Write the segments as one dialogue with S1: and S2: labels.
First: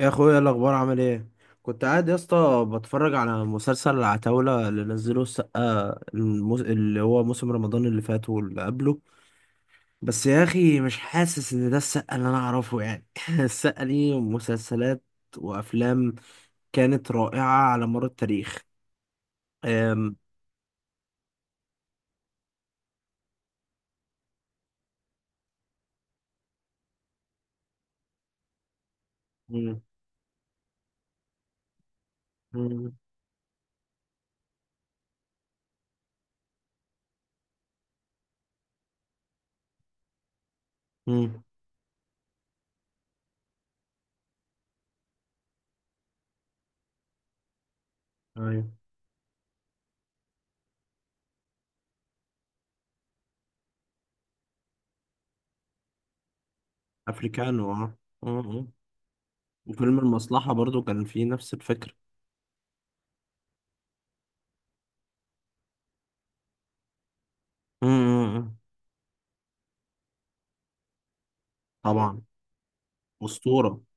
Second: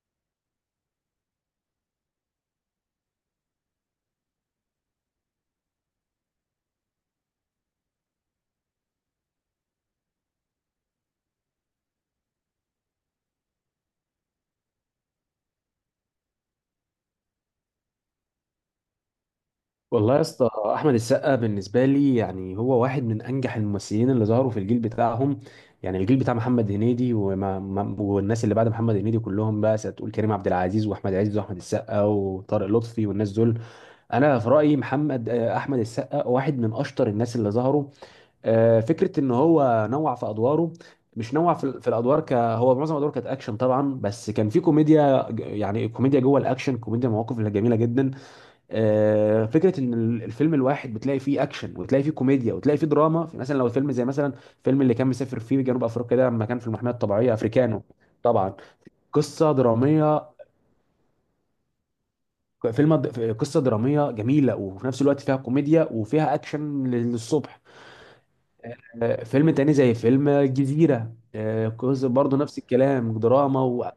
S1: يا اخويا، إيه الاخبار؟ عامل ايه؟ كنت قاعد يا اسطى بتفرج على مسلسل العتاولة اللي نزله السقا اللي هو موسم رمضان اللي فات واللي قبله. بس يا اخي، مش حاسس ان ده السقا اللي انا اعرفه يعني السقا ليه مسلسلات وافلام كانت رائعة على مر التاريخ. أم...
S2: والله يا اسطى، احمد السقا بالنسبه لي يعني هو واحد من انجح الممثلين اللي ظهروا في الجيل بتاعهم. يعني الجيل بتاع محمد هنيدي وما ما- والناس اللي بعد محمد هنيدي كلهم، بقى
S1: مم،
S2: هتقول كريم عبد العزيز واحمد عز واحمد السقا وطارق
S1: مم،
S2: لطفي والناس دول. انا في رايي محمد احمد السقا واحد من اشطر الناس اللي ظهروا. فكره ان هو نوع في ادواره، مش
S1: مم،
S2: نوع في الادوار، ك هو معظم ادواره كانت اكشن طبعا، بس كان في كوميديا يعني كوميديا جوه الاكشن، كوميديا مواقف جميله جدا.
S1: ايوه.
S2: فكره ان الفيلم الواحد بتلاقي فيه اكشن، وتلاقي فيه كوميديا، وتلاقي فيه دراما. في مثلا لو الفيلم زي مثلا الفيلم اللي كان مسافر فيه جنوب افريقيا ده، لما كان في المحميه الطبيعيه،
S1: افريكانو،
S2: افريكانو.
S1: اه. آه،
S2: طبعا
S1: آه.
S2: قصه
S1: وفيلم
S2: دراميه.
S1: المصلحة برضو كان فيه نفس الفكرة.
S2: فيلم قصه دراميه جميله، وفي نفس الوقت فيها كوميديا وفيها اكشن للصبح.
S1: مم، مم، مم.
S2: فيلم تاني زي فيلم الجزيره، قصة
S1: طبعا.
S2: برضه نفس الكلام، دراما
S1: أسطورة.
S2: و...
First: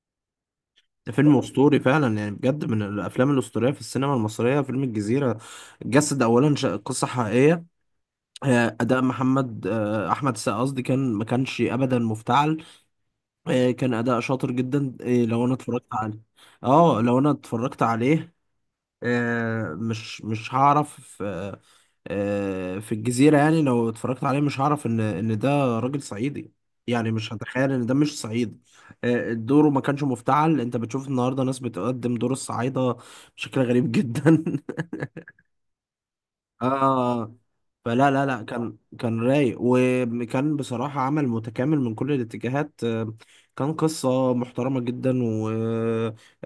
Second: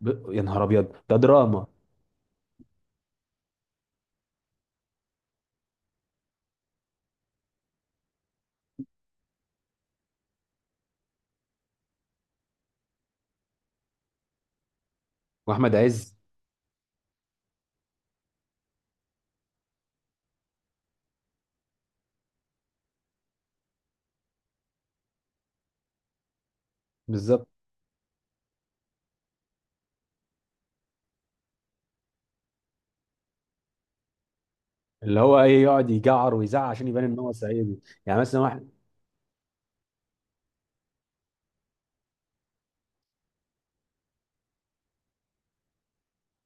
S2: يا نهار ابيض،
S1: ده
S2: ده
S1: فيلم
S2: دراما.
S1: اسطوري فعلا يعني، بجد من الافلام الاسطوريه في السينما المصريه فيلم الجزيره. جسد اولا قصه حقيقيه. اداء محمد، احمد السقا قصدي، كان ما كانش ابدا مفتعل. كان اداء شاطر جدا. لو انا
S2: واحمد
S1: اتفرجت
S2: عز.
S1: عليه، اه، لو انا اتفرجت عليه، مش هعرف في الجزيرة يعني، لو اتفرجت عليه مش هعرف ان ده راجل صعيدي، يعني مش
S2: بالظبط،
S1: هتخيل ان ده مش صعيدي. دوره ما كانش مفتعل. انت بتشوف النهارده ناس بتقدم دور الصعايدة بشكل غريب جدا
S2: اللي هو ايه، يقعد يجعر ويزعق عشان يبان ان هو
S1: اه،
S2: صعيدي.
S1: فلا
S2: يعني
S1: لا
S2: مثلا
S1: لا
S2: واحد،
S1: كان رايق، وكان بصراحة عمل متكامل من كل الاتجاهات، كان قصة محترمة جدا،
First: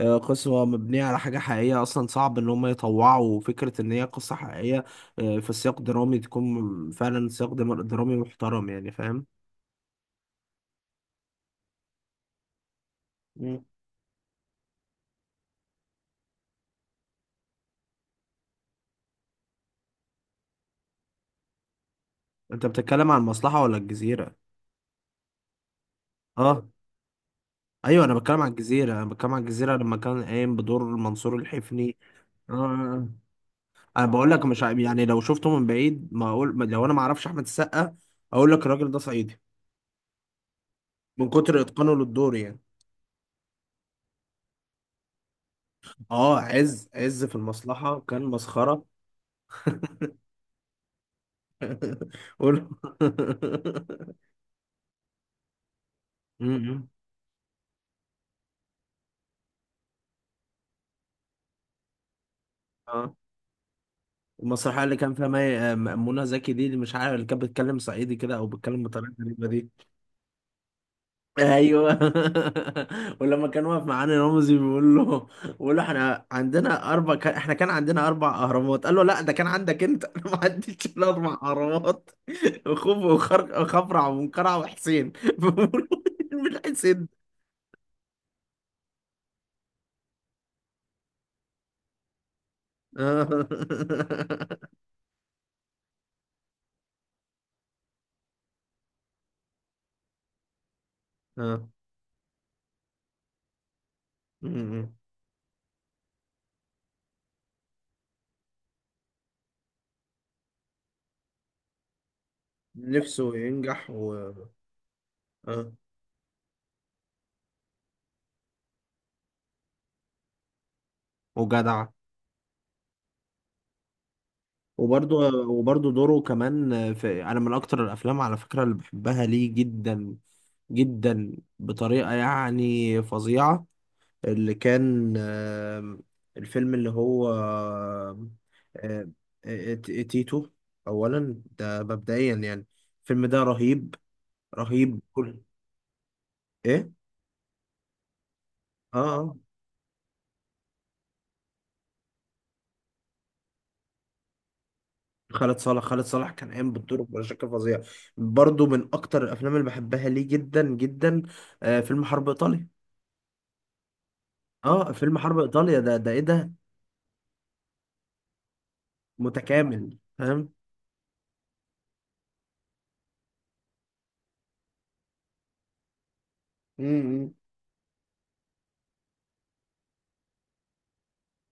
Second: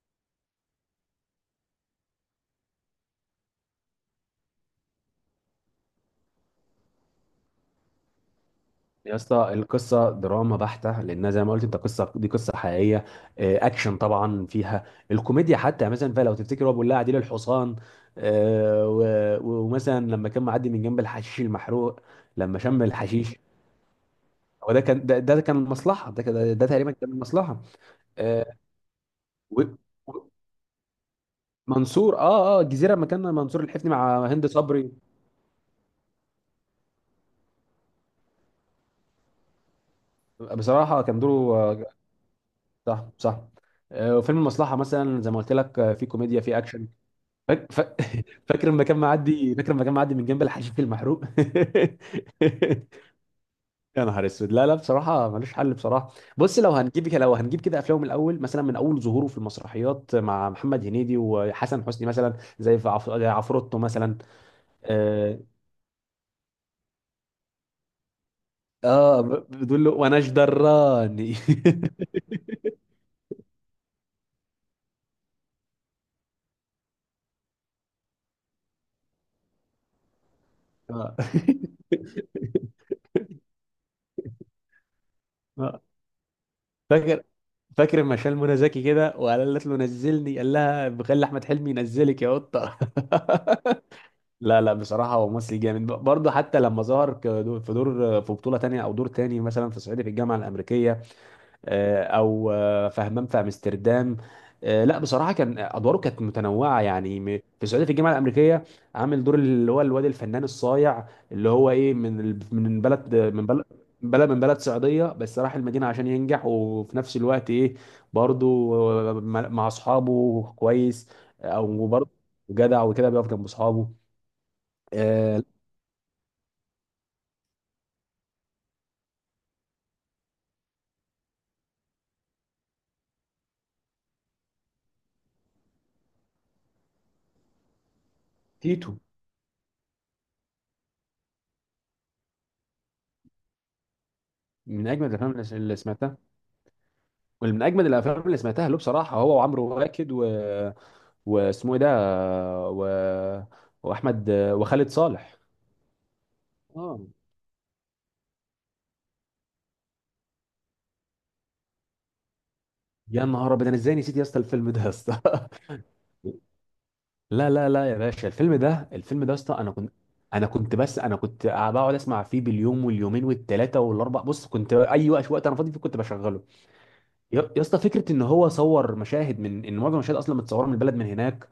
S1: وقصة مبنية على حاجة حقيقية أصلا. صعب إن هم يطوعوا فكرة إن هي قصة حقيقية في سياق درامي تكون فعلا سياق درامي محترم، يعني
S2: يا
S1: فاهم؟
S2: اسطى القصه دراما بحته، لانها زي ما قلت انت، قصه، دي قصه حقيقيه.
S1: مم.
S2: اكشن طبعا، فيها الكوميديا، حتى مثلا، فلو تفتكر هو بيقول لها عديل الحصان. ومثلا لما كان معدي من جنب الحشيش المحروق، لما
S1: أنت
S2: شم
S1: بتتكلم عن
S2: الحشيش.
S1: المصلحة ولا الجزيرة؟
S2: هو ده كان ده، ده كان المصلحه، ده
S1: اه،
S2: تقريبا كان المصلحه.
S1: ايوه، انا بتكلم عن
S2: آه،
S1: الجزيره انا بتكلم عن
S2: و-
S1: الجزيره لما كان
S2: و-
S1: قايم بدور منصور الحفني.
S2: منصور، اه اه الجزيره لما
S1: اه،
S2: كان منصور الحفني
S1: انا
S2: مع
S1: بقول لك
S2: هند
S1: مش
S2: صبري.
S1: يعني لو شفته من بعيد ما اقول لو انا ما اعرفش احمد السقا، اقول لك الراجل ده صعيدي،
S2: بصراحه كان
S1: من
S2: دوره
S1: كتر اتقانه للدور يعني.
S2: صح صح. وفيلم المصلحه مثلا زي ما قلت لك، في
S1: اه،
S2: كوميديا، في اكشن.
S1: عز في
S2: فاك... ف...
S1: المصلحة كان
S2: فاكر لما
S1: مسخرة
S2: كان معدي، من جنب الحشيش المحروق.
S1: قول
S2: يا نهار اسود، لا لا، بصراحه ملوش حل. بصراحه بص، لو
S1: م-م.
S2: هنجيب كده، افلامه من الاول مثلا، من اول ظهوره في المسرحيات مع محمد هنيدي وحسن حسني، مثلا
S1: اه،
S2: زي عفروتو مثلا.
S1: المسرحية اللي كان فيها
S2: اه،
S1: مي... آه، منى زكي دي، اللي مش عارف، اللي كانت بتتكلم صعيدي كده او بتتكلم بطريقة غريبة دي.
S2: بتقول له وانا جدراني.
S1: ايوه ولما كان واقف معانا رمزي، بيقول له احنا عندنا اربع كان احنا كان عندنا اربع اهرامات، قال له: لا، ده كان عندك انت انا ما عنديش الا
S2: آه.
S1: اربع اهرامات خوف، وخفرع، ومنقرع، وحسين
S2: آه.
S1: بيقول له: مين حسين؟
S2: فاكر فاكر لما شال منى زكي كده، وقالت له نزلني، قال لها بخلي احمد حلمي ينزلك يا قطه.
S1: آه.
S2: لا لا، بصراحة هو ممثل جامد. برضه حتى لما ظهر في دور في بطولة تانية، أو دور تاني مثلا في صعيدي في الجامعة الأمريكية.
S1: آه.
S2: آه، أو آه، في همام في أمستردام.
S1: م-م.
S2: لا بصراحة كان أدواره كانت متنوعة، يعني في صعيدي في الجامعة الأمريكية عامل دور اللي هو الواد الفنان الصايع، اللي هو إيه، من من بلد،
S1: نفسه ينجح
S2: بلد،
S1: و...
S2: من بلد صعيدية، بس راح
S1: آه.
S2: المدينة عشان ينجح، وفي نفس الوقت إيه، برضه، مع أصحابه كويس. آه،
S1: وجدع.
S2: أو برضه جدع وكده، بيقف جنب أصحابه.
S1: وبرضه.
S2: آه،
S1: وبرضه دوره كمان في، انا من اكتر الافلام على فكره اللي بحبها ليه جدا جدا بطريقة يعني فظيعة. اللي كان الفيلم اللي هو
S2: تيتو.
S1: آم، آه، تيتو. أولا ده مبدئيا يعني، الفيلم ده رهيب،
S2: من
S1: رهيب
S2: اجمد
S1: كل...
S2: الافلام اللي سمعتها.
S1: إيه؟
S2: ومن اجمد الافلام اللي سمعتها له
S1: آه،
S2: بصراحه
S1: آه.
S2: هو وعمرو واكد و... واسمه ايه ده، و... واحمد وخالد صالح.
S1: خالد صالح كان قايم
S2: اه.
S1: بالدور بشكل فظيع. برضو من أكتر الأفلام اللي بحبها ليه جدا جدا. فيلم حرب إيطاليا.
S2: يا نهار ابيض، انا ازاي نسيت يا اسطى الفيلم ده يا
S1: آه، فيلم
S2: اسطى.
S1: حرب إيطاليا ده إيه ده؟
S2: لا لا لا يا باشا، الفيلم ده، الفيلم ده يا اسطى، انا كنت
S1: متكامل،
S2: انا
S1: فاهم؟
S2: كنت بس انا كنت بقعد اسمع فيه باليوم واليومين والثلاثه والاربع. بص، كنت اي وقت، انا فاضي فيه كنت بشغله.
S1: م- م.
S2: يا اسطى، فكره ان هو صور مشاهد من، ان معظم المشاهد اصلا متصوره من البلد من هناك.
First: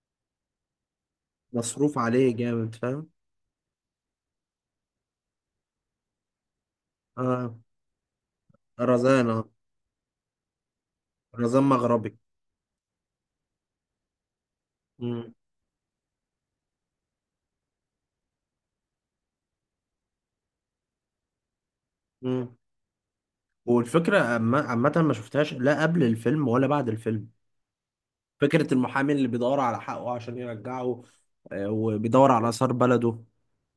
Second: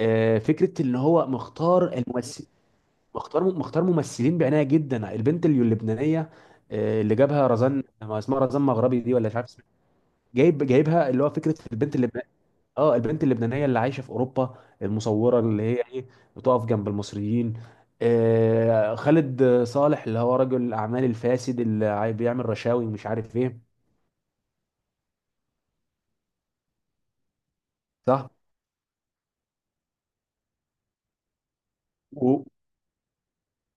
S2: فكره ان هو مختار
S1: مصروف عليه
S2: الممثل،
S1: جامد، فاهم؟
S2: مختار ممثلين بعنايه جدا. البنت اللبنانيه، اللي جابها
S1: آه.
S2: رزان، ما اسمها رزان مغربي دي،
S1: رزان،
S2: ولا مش
S1: اه.
S2: عارف اسمها، جايبها، اللي هو فكره
S1: رزان
S2: البنت
S1: مغربي.
S2: اللبنانيه. اه، البنت اللبنانيه اللي عايشه في اوروبا،
S1: مم.
S2: المصوره اللي هي ايه، بتقف جنب المصريين. خالد صالح اللي هو رجل الاعمال الفاسد اللي بيعمل
S1: مم.
S2: رشاوي ومش عارف ايه.
S1: والفكرة عامة، عامة ما شفتهاش لا قبل الفيلم ولا بعد الفيلم.
S2: صح.
S1: فكرة المحامي اللي بيدور على حقه عشان يرجعه، وبيدور
S2: و...
S1: على آثار بلده.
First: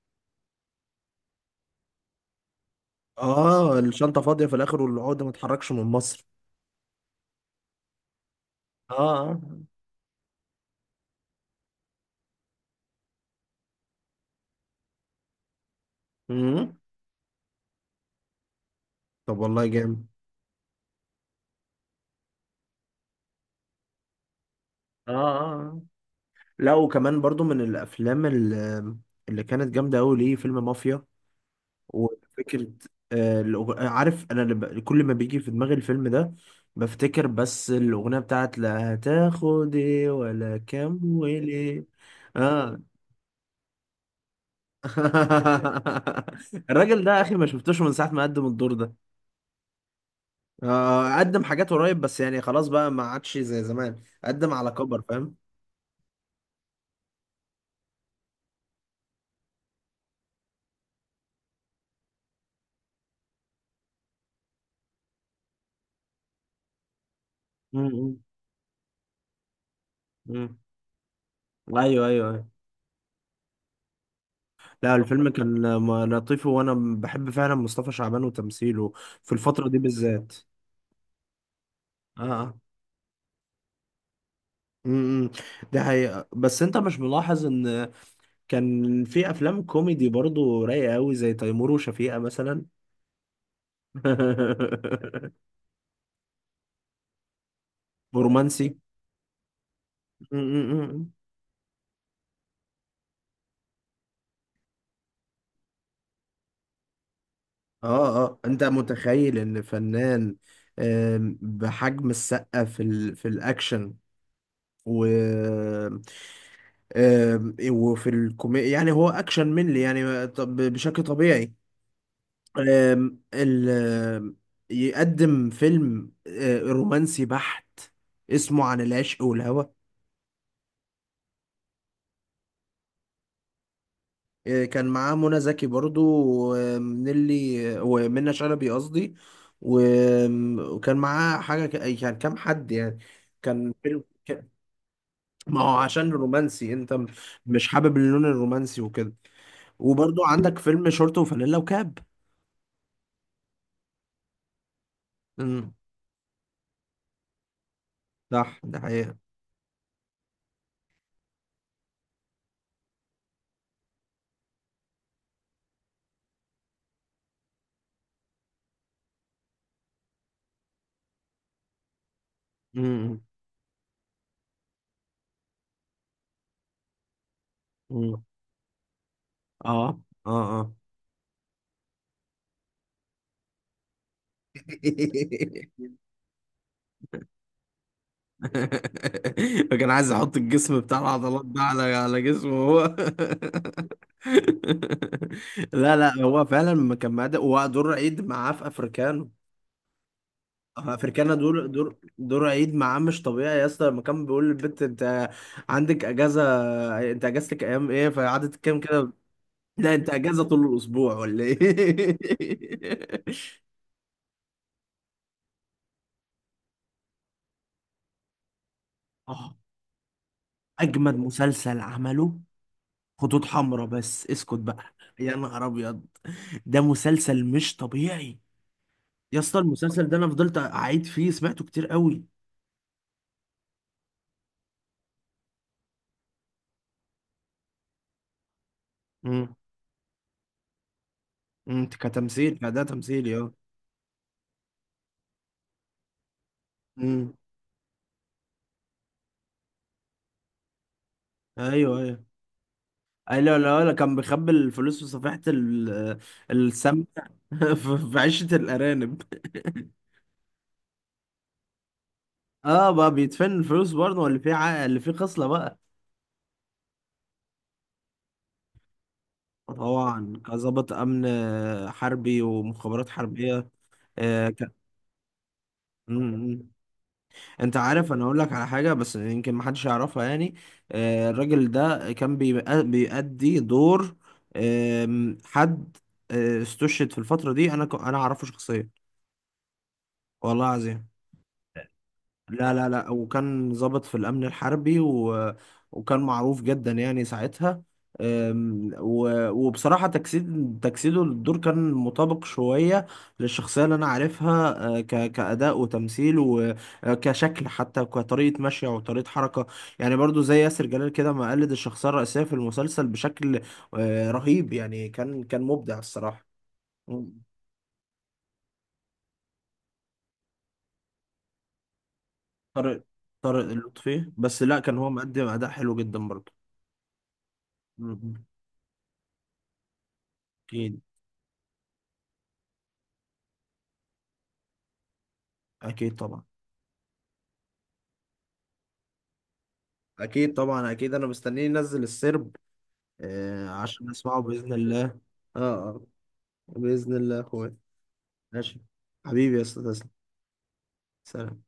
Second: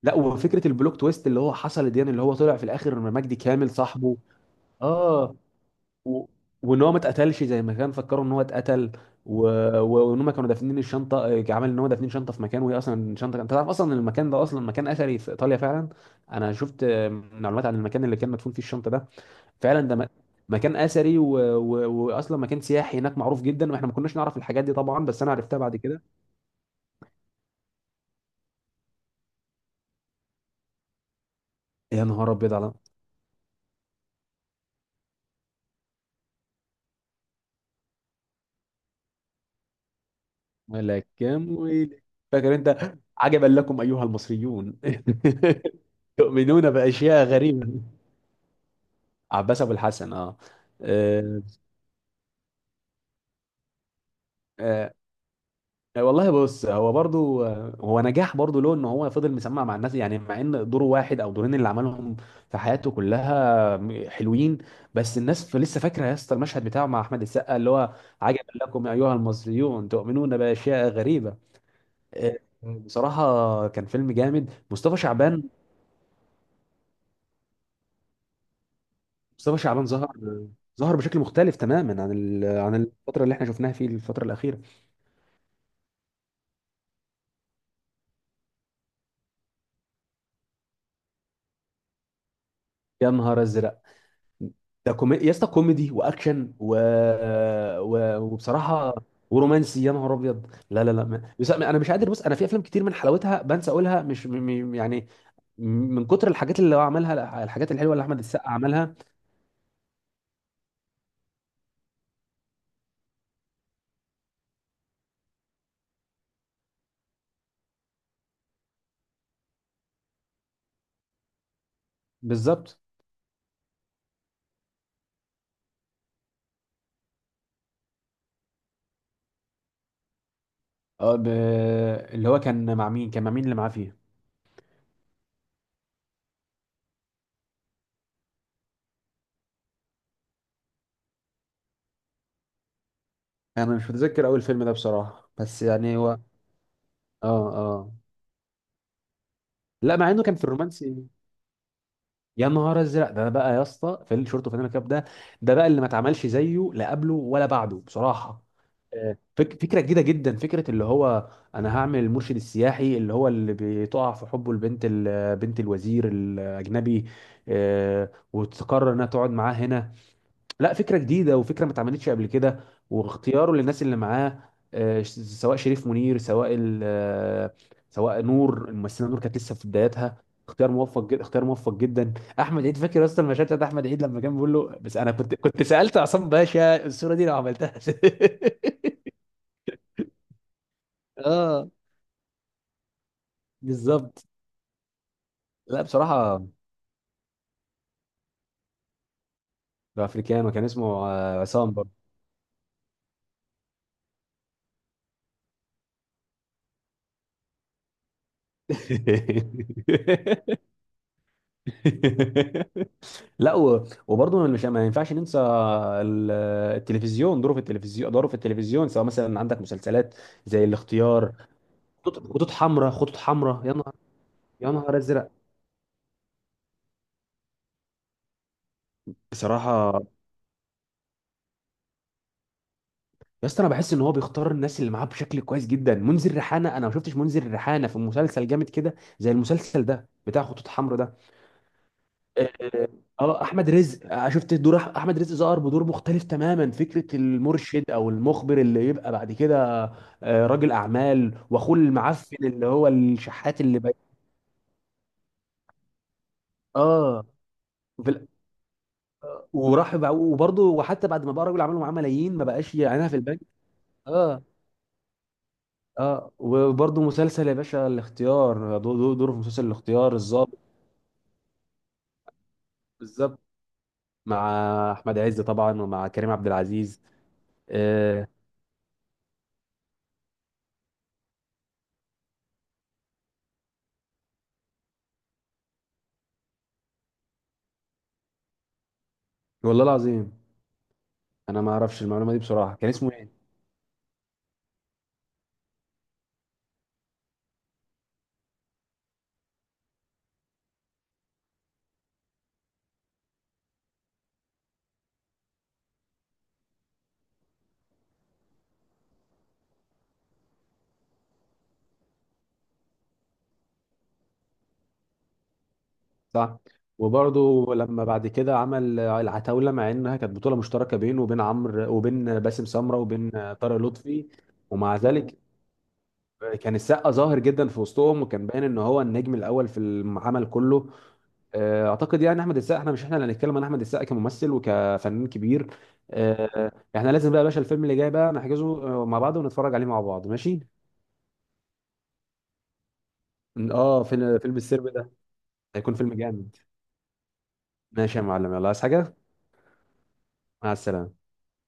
S2: لا وفكره البلوك تويست اللي هو حصل دي، يعني اللي هو طلع في الاخر مجدي كامل
S1: اه،
S2: صاحبه.
S1: الشنطة فاضية في الآخر والعقدة ما
S2: اه،
S1: اتحركش من
S2: و...
S1: مصر.
S2: وان هو ما اتقتلش زي ما كان فكروا ان هو اتقتل.
S1: اه،
S2: و...
S1: اه.
S2: وان هم كانوا دافنين الشنطه، عمل ان هو دافنين شنطه في مكان، وهي اصلا انت تعرف اصلا ان المكان ده اصلا مكان اثري في ايطاليا فعلا. انا
S1: مم.
S2: شفت معلومات عن المكان اللي كان مدفون فيه الشنطه ده.
S1: طب والله
S2: فعلا
S1: جامد.
S2: مكان اثري، و... و... واصلا مكان سياحي هناك معروف جدا، واحنا ما كناش نعرف الحاجات دي طبعا،
S1: اه،
S2: بس انا
S1: آه،
S2: عرفتها بعد
S1: آه.
S2: كده.
S1: لا، وكمان برضو من الأفلام اللي كانت جامدة أوي ليه، فيلم مافيا،
S2: يا نهار ابيض
S1: وفكرة
S2: على
S1: عارف، أنا كل ما بيجي في دماغي الفيلم ده، بفتكر بس الأغنية بتاعت: لا هتاخد إيه ولا كام
S2: ملك كام
S1: وليه.
S2: ويلك. فاكر
S1: آه
S2: انت، عجبا لكم ايها المصريون، تؤمنون
S1: الراجل ده يا
S2: باشياء
S1: أخي، ما شفتوش
S2: غريبه.
S1: من ساعة ما قدم الدور ده.
S2: عباس ابو الحسن. اه،
S1: آه،
S2: آه.
S1: قدم حاجات قريب بس يعني خلاص بقى، ما عادش زي زمان. قدم على
S2: آه.
S1: كبر، فاهم.
S2: والله بص، هو برضو هو نجاح برضو له ان هو فضل مسمع مع الناس، يعني مع ان دوره واحد او دورين اللي عملهم في حياته كلها حلوين. بس الناس لسه فاكره، يا اسطى المشهد بتاعه مع احمد السقا اللي
S1: مم،
S2: هو
S1: مم،
S2: عجبا لكم ايها المصريون، تؤمنون
S1: مم.
S2: باشياء غريبه.
S1: ايوه، ايوه، ايوه.
S2: بصراحه كان فيلم جامد،
S1: لا،
S2: مصطفى
S1: الفيلم
S2: شعبان.
S1: كان لطيف، وانا بحب فعلا مصطفى شعبان وتمثيله في
S2: مصطفى
S1: الفترة دي
S2: شعبان
S1: بالذات.
S2: ظهر ظهر بشكل مختلف تماما عن
S1: اه،
S2: عن الفتره اللي احنا شفناها في الفتره الاخيره.
S1: امم ده حقيقة، بس انت مش ملاحظ ان كان في افلام كوميدي برضو رايقة قوي زي تيمور وشفيقة مثلا
S2: يا نهار ازرق، يا اسطى كوميدي واكشن و... و...
S1: برومانسي.
S2: وبصراحه ورومانسي. يا نهار ابيض، لا لا لا،
S1: امم،
S2: ما... بس انا مش قادر. بص، انا في افلام كتير من حلاوتها بنسى اقولها، مش م... م... يعني من كتر الحاجات اللي هو عملها، الحاجات الحلوه اللي احمد
S1: اه، اه،
S2: السقا
S1: انت
S2: عملها.
S1: متخيل ان فنان بحجم السقا في الاكشن، و... وفي الكوميديا، يعني هو اكشن منلي يعني طب بشكل طبيعي،
S2: بالظبط.
S1: آم، ال آم، يقدم فيلم رومانسي بحت اسمه عن العشق والهوى.
S2: اه اللي هو كان مع مين، اللي معاه فيه.
S1: كان معاه منى زكي برضو، ومنلي ومنى شلبي قصدي، و- وكان معاه حاجة يعني كام حد يعني، كان
S2: انا مش
S1: فيلم
S2: متذكر اول فيلم ده بصراحه،
S1: ما
S2: بس
S1: هو
S2: يعني
S1: عشان
S2: هو،
S1: رومانسي انت
S2: اه
S1: مش
S2: اه.
S1: حابب اللون الرومانسي وكده.
S2: لا مع انه
S1: وبرضو
S2: كان في
S1: عندك فيلم
S2: الرومانسي،
S1: شورت وفانيلا وكاب.
S2: يا نهار ازرق، ده بقى يا اسطى في الشورت وفانيلا كاب ده، ده بقى
S1: امم
S2: اللي ما اتعملش زيه لا قبله ولا بعده بصراحه.
S1: صح، ده حقيقة.
S2: آه، فك فكره جديده جدا، فكره اللي هو انا هعمل المرشد السياحي، اللي هو اللي بتقع في حبه البنت، بنت الوزير الاجنبي، وتقرر انها تقعد معاه هنا. لا فكرة جديدة، وفكرة ما اتعملتش قبل كده.
S1: امم.
S2: واختياره للناس اللي معاه، سواء شريف منير، سواء
S1: امم.
S2: نور، الممثلة نور كانت لسه في
S1: اه،
S2: بداياتها. اختيار
S1: اه،
S2: موفق جدا، اختيار موفق جدا. احمد عيد، فاكر يا اسطى المشهد بتاع احمد عيد لما كان
S1: اه.
S2: بيقول له، بس انا كنت، كنت سألت عصام باشا الصورة دي لو عملتها.
S1: فكان عايز يحط الجسم بتاع العضلات ده
S2: اه،
S1: على جسمه هو
S2: بالظبط. لا
S1: لا لا، هو
S2: بصراحة
S1: فعلا ما كان معاه ده، ودور عيد معاه في افريكانو.
S2: ده افريكانو، كان اسمه
S1: افريكانا، دور
S2: عصام.
S1: دور دور عيد معاه مش طبيعي يا اسطى، لما كان بيقول للبنت: انت عندك اجازه، انت اجازتك ايام ايه، فقعدت تتكلم كده.
S2: برضه.
S1: لا، انت اجازه طول الاسبوع ولا ايه؟
S2: لا وبرضه مش، ما ينفعش ننسى التلفزيون، دوره في التلفزيون، سواء مثلا
S1: آه،
S2: عندك مسلسلات زي
S1: اجمد
S2: الاختيار،
S1: مسلسل عمله
S2: خطوط حمراء،
S1: خطوط
S2: يا
S1: حمراء،
S2: نهار،
S1: بس اسكت
S2: يا
S1: بقى
S2: نهار ازرق.
S1: يا نهار ابيض، ده مسلسل مش طبيعي. يا اسطى،
S2: بصراحه
S1: المسلسل ده انا فضلت اعيد فيه، سمعته كتير قوي.
S2: يا اسطى، انا بحس ان هو بيختار الناس اللي معاه بشكل كويس جدا. منذر ريحانه، انا ما شفتش منذر ريحانه في مسلسل جامد كده زي
S1: امم،
S2: المسلسل ده بتاع خطوط حمراء ده.
S1: انت
S2: اه.
S1: كتمثيل كده تمثيل يا...
S2: احمد رزق، شفت دور احمد رزق ظهر بدور مختلف تماما، فكره
S1: امم
S2: المرشد او المخبر اللي يبقى بعد كده راجل اعمال، واخوه
S1: ايوه، ايوه،
S2: المعفن اللي هو
S1: ايوه.
S2: الشحات اللي
S1: لا لا،
S2: بقى،
S1: كان بيخبي الفلوس في صفيحة السمنة
S2: اه
S1: في
S2: في
S1: في عشة الأرانب
S2: وبرضه، وحتى بعد ما بقى راجل اعمال ومعاه ملايين، ما بقاش
S1: اه،
S2: يعينها
S1: بقى
S2: في البنك.
S1: بيدفن الفلوس برضه، اللي
S2: اه.
S1: فيه ع... اللي فيه خصلة بقى.
S2: اه وبرضه مسلسل يا باشا الاختيار، دوره في مسلسل الاختيار،
S1: طبعا
S2: الظابط.
S1: كظابط أمن حربي، ومخابرات
S2: بالظبط،
S1: حربية.
S2: مع
S1: آه.
S2: احمد عز طبعا، ومع
S1: ك...
S2: كريم عبد العزيز.
S1: انت عارف، انا
S2: آه.
S1: اقول لك على حاجه بس يمكن ما حدش يعرفها يعني. الراجل ده كان بيأدي دور حد استشهد في الفتره دي، انا اعرفه شخصيا.
S2: والله العظيم،
S1: والله العظيم.
S2: انا ما اعرفش المعلومه دي
S1: لا
S2: بصراحه.
S1: لا
S2: كان
S1: لا،
S2: اسمه ايه؟
S1: وكان ضابط في الأمن الحربي و... وكان معروف جدا يعني ساعتها. وبصراحة، تجسيده للدور كان مطابق شوية للشخصية اللي أنا عارفها، كأداء وتمثيل، وكشكل، حتى كطريقة مشي وطريقة حركة. يعني برضو زي ياسر جلال كده، ما قلد الشخصية الرئيسية في المسلسل بشكل رهيب، يعني كان مبدع الصراحة.
S2: صح.
S1: مم.
S2: وبرضه لما بعد كده عمل العتاولة، مع انها كانت بطولة مشتركة بينه وبين عمرو، وبين باسم سمرة،
S1: طارق،
S2: وبين
S1: طارق
S2: طارق لطفي.
S1: لطفي بس، لا
S2: ومع
S1: كان هو
S2: ذلك
S1: مقدم أداء حلو جدا برضو.
S2: كان السقا ظاهر جدا في وسطهم،
S1: مم.
S2: وكان باين ان هو النجم الاول في العمل كله.
S1: أكيد.
S2: اعتقد يعني احمد السقا، احنا مش احنا اللي هنتكلم عن احمد السقا كممثل وكفنان كبير.
S1: اكيد طبعا،
S2: احنا لازم بقى يا باشا، الفيلم اللي جاي بقى نحجزه مع بعض، ونتفرج عليه مع بعض،
S1: اكيد
S2: ماشي.
S1: طبعا، اكيد، انا مستنيه ينزل السرب، آه،
S2: اه
S1: عشان
S2: فيلم،
S1: اسمعه
S2: فيلم
S1: باذن
S2: السرب
S1: الله.
S2: ده
S1: اه،
S2: هيكون
S1: اه.
S2: فيلم جامد.
S1: باذن الله يا اخويا.
S2: ماشي يا معلم، يلا
S1: ماشي.
S2: عايز حاجة؟
S1: حبيبي يا استاذ، تسلم.
S2: مع السلامة.
S1: سلام.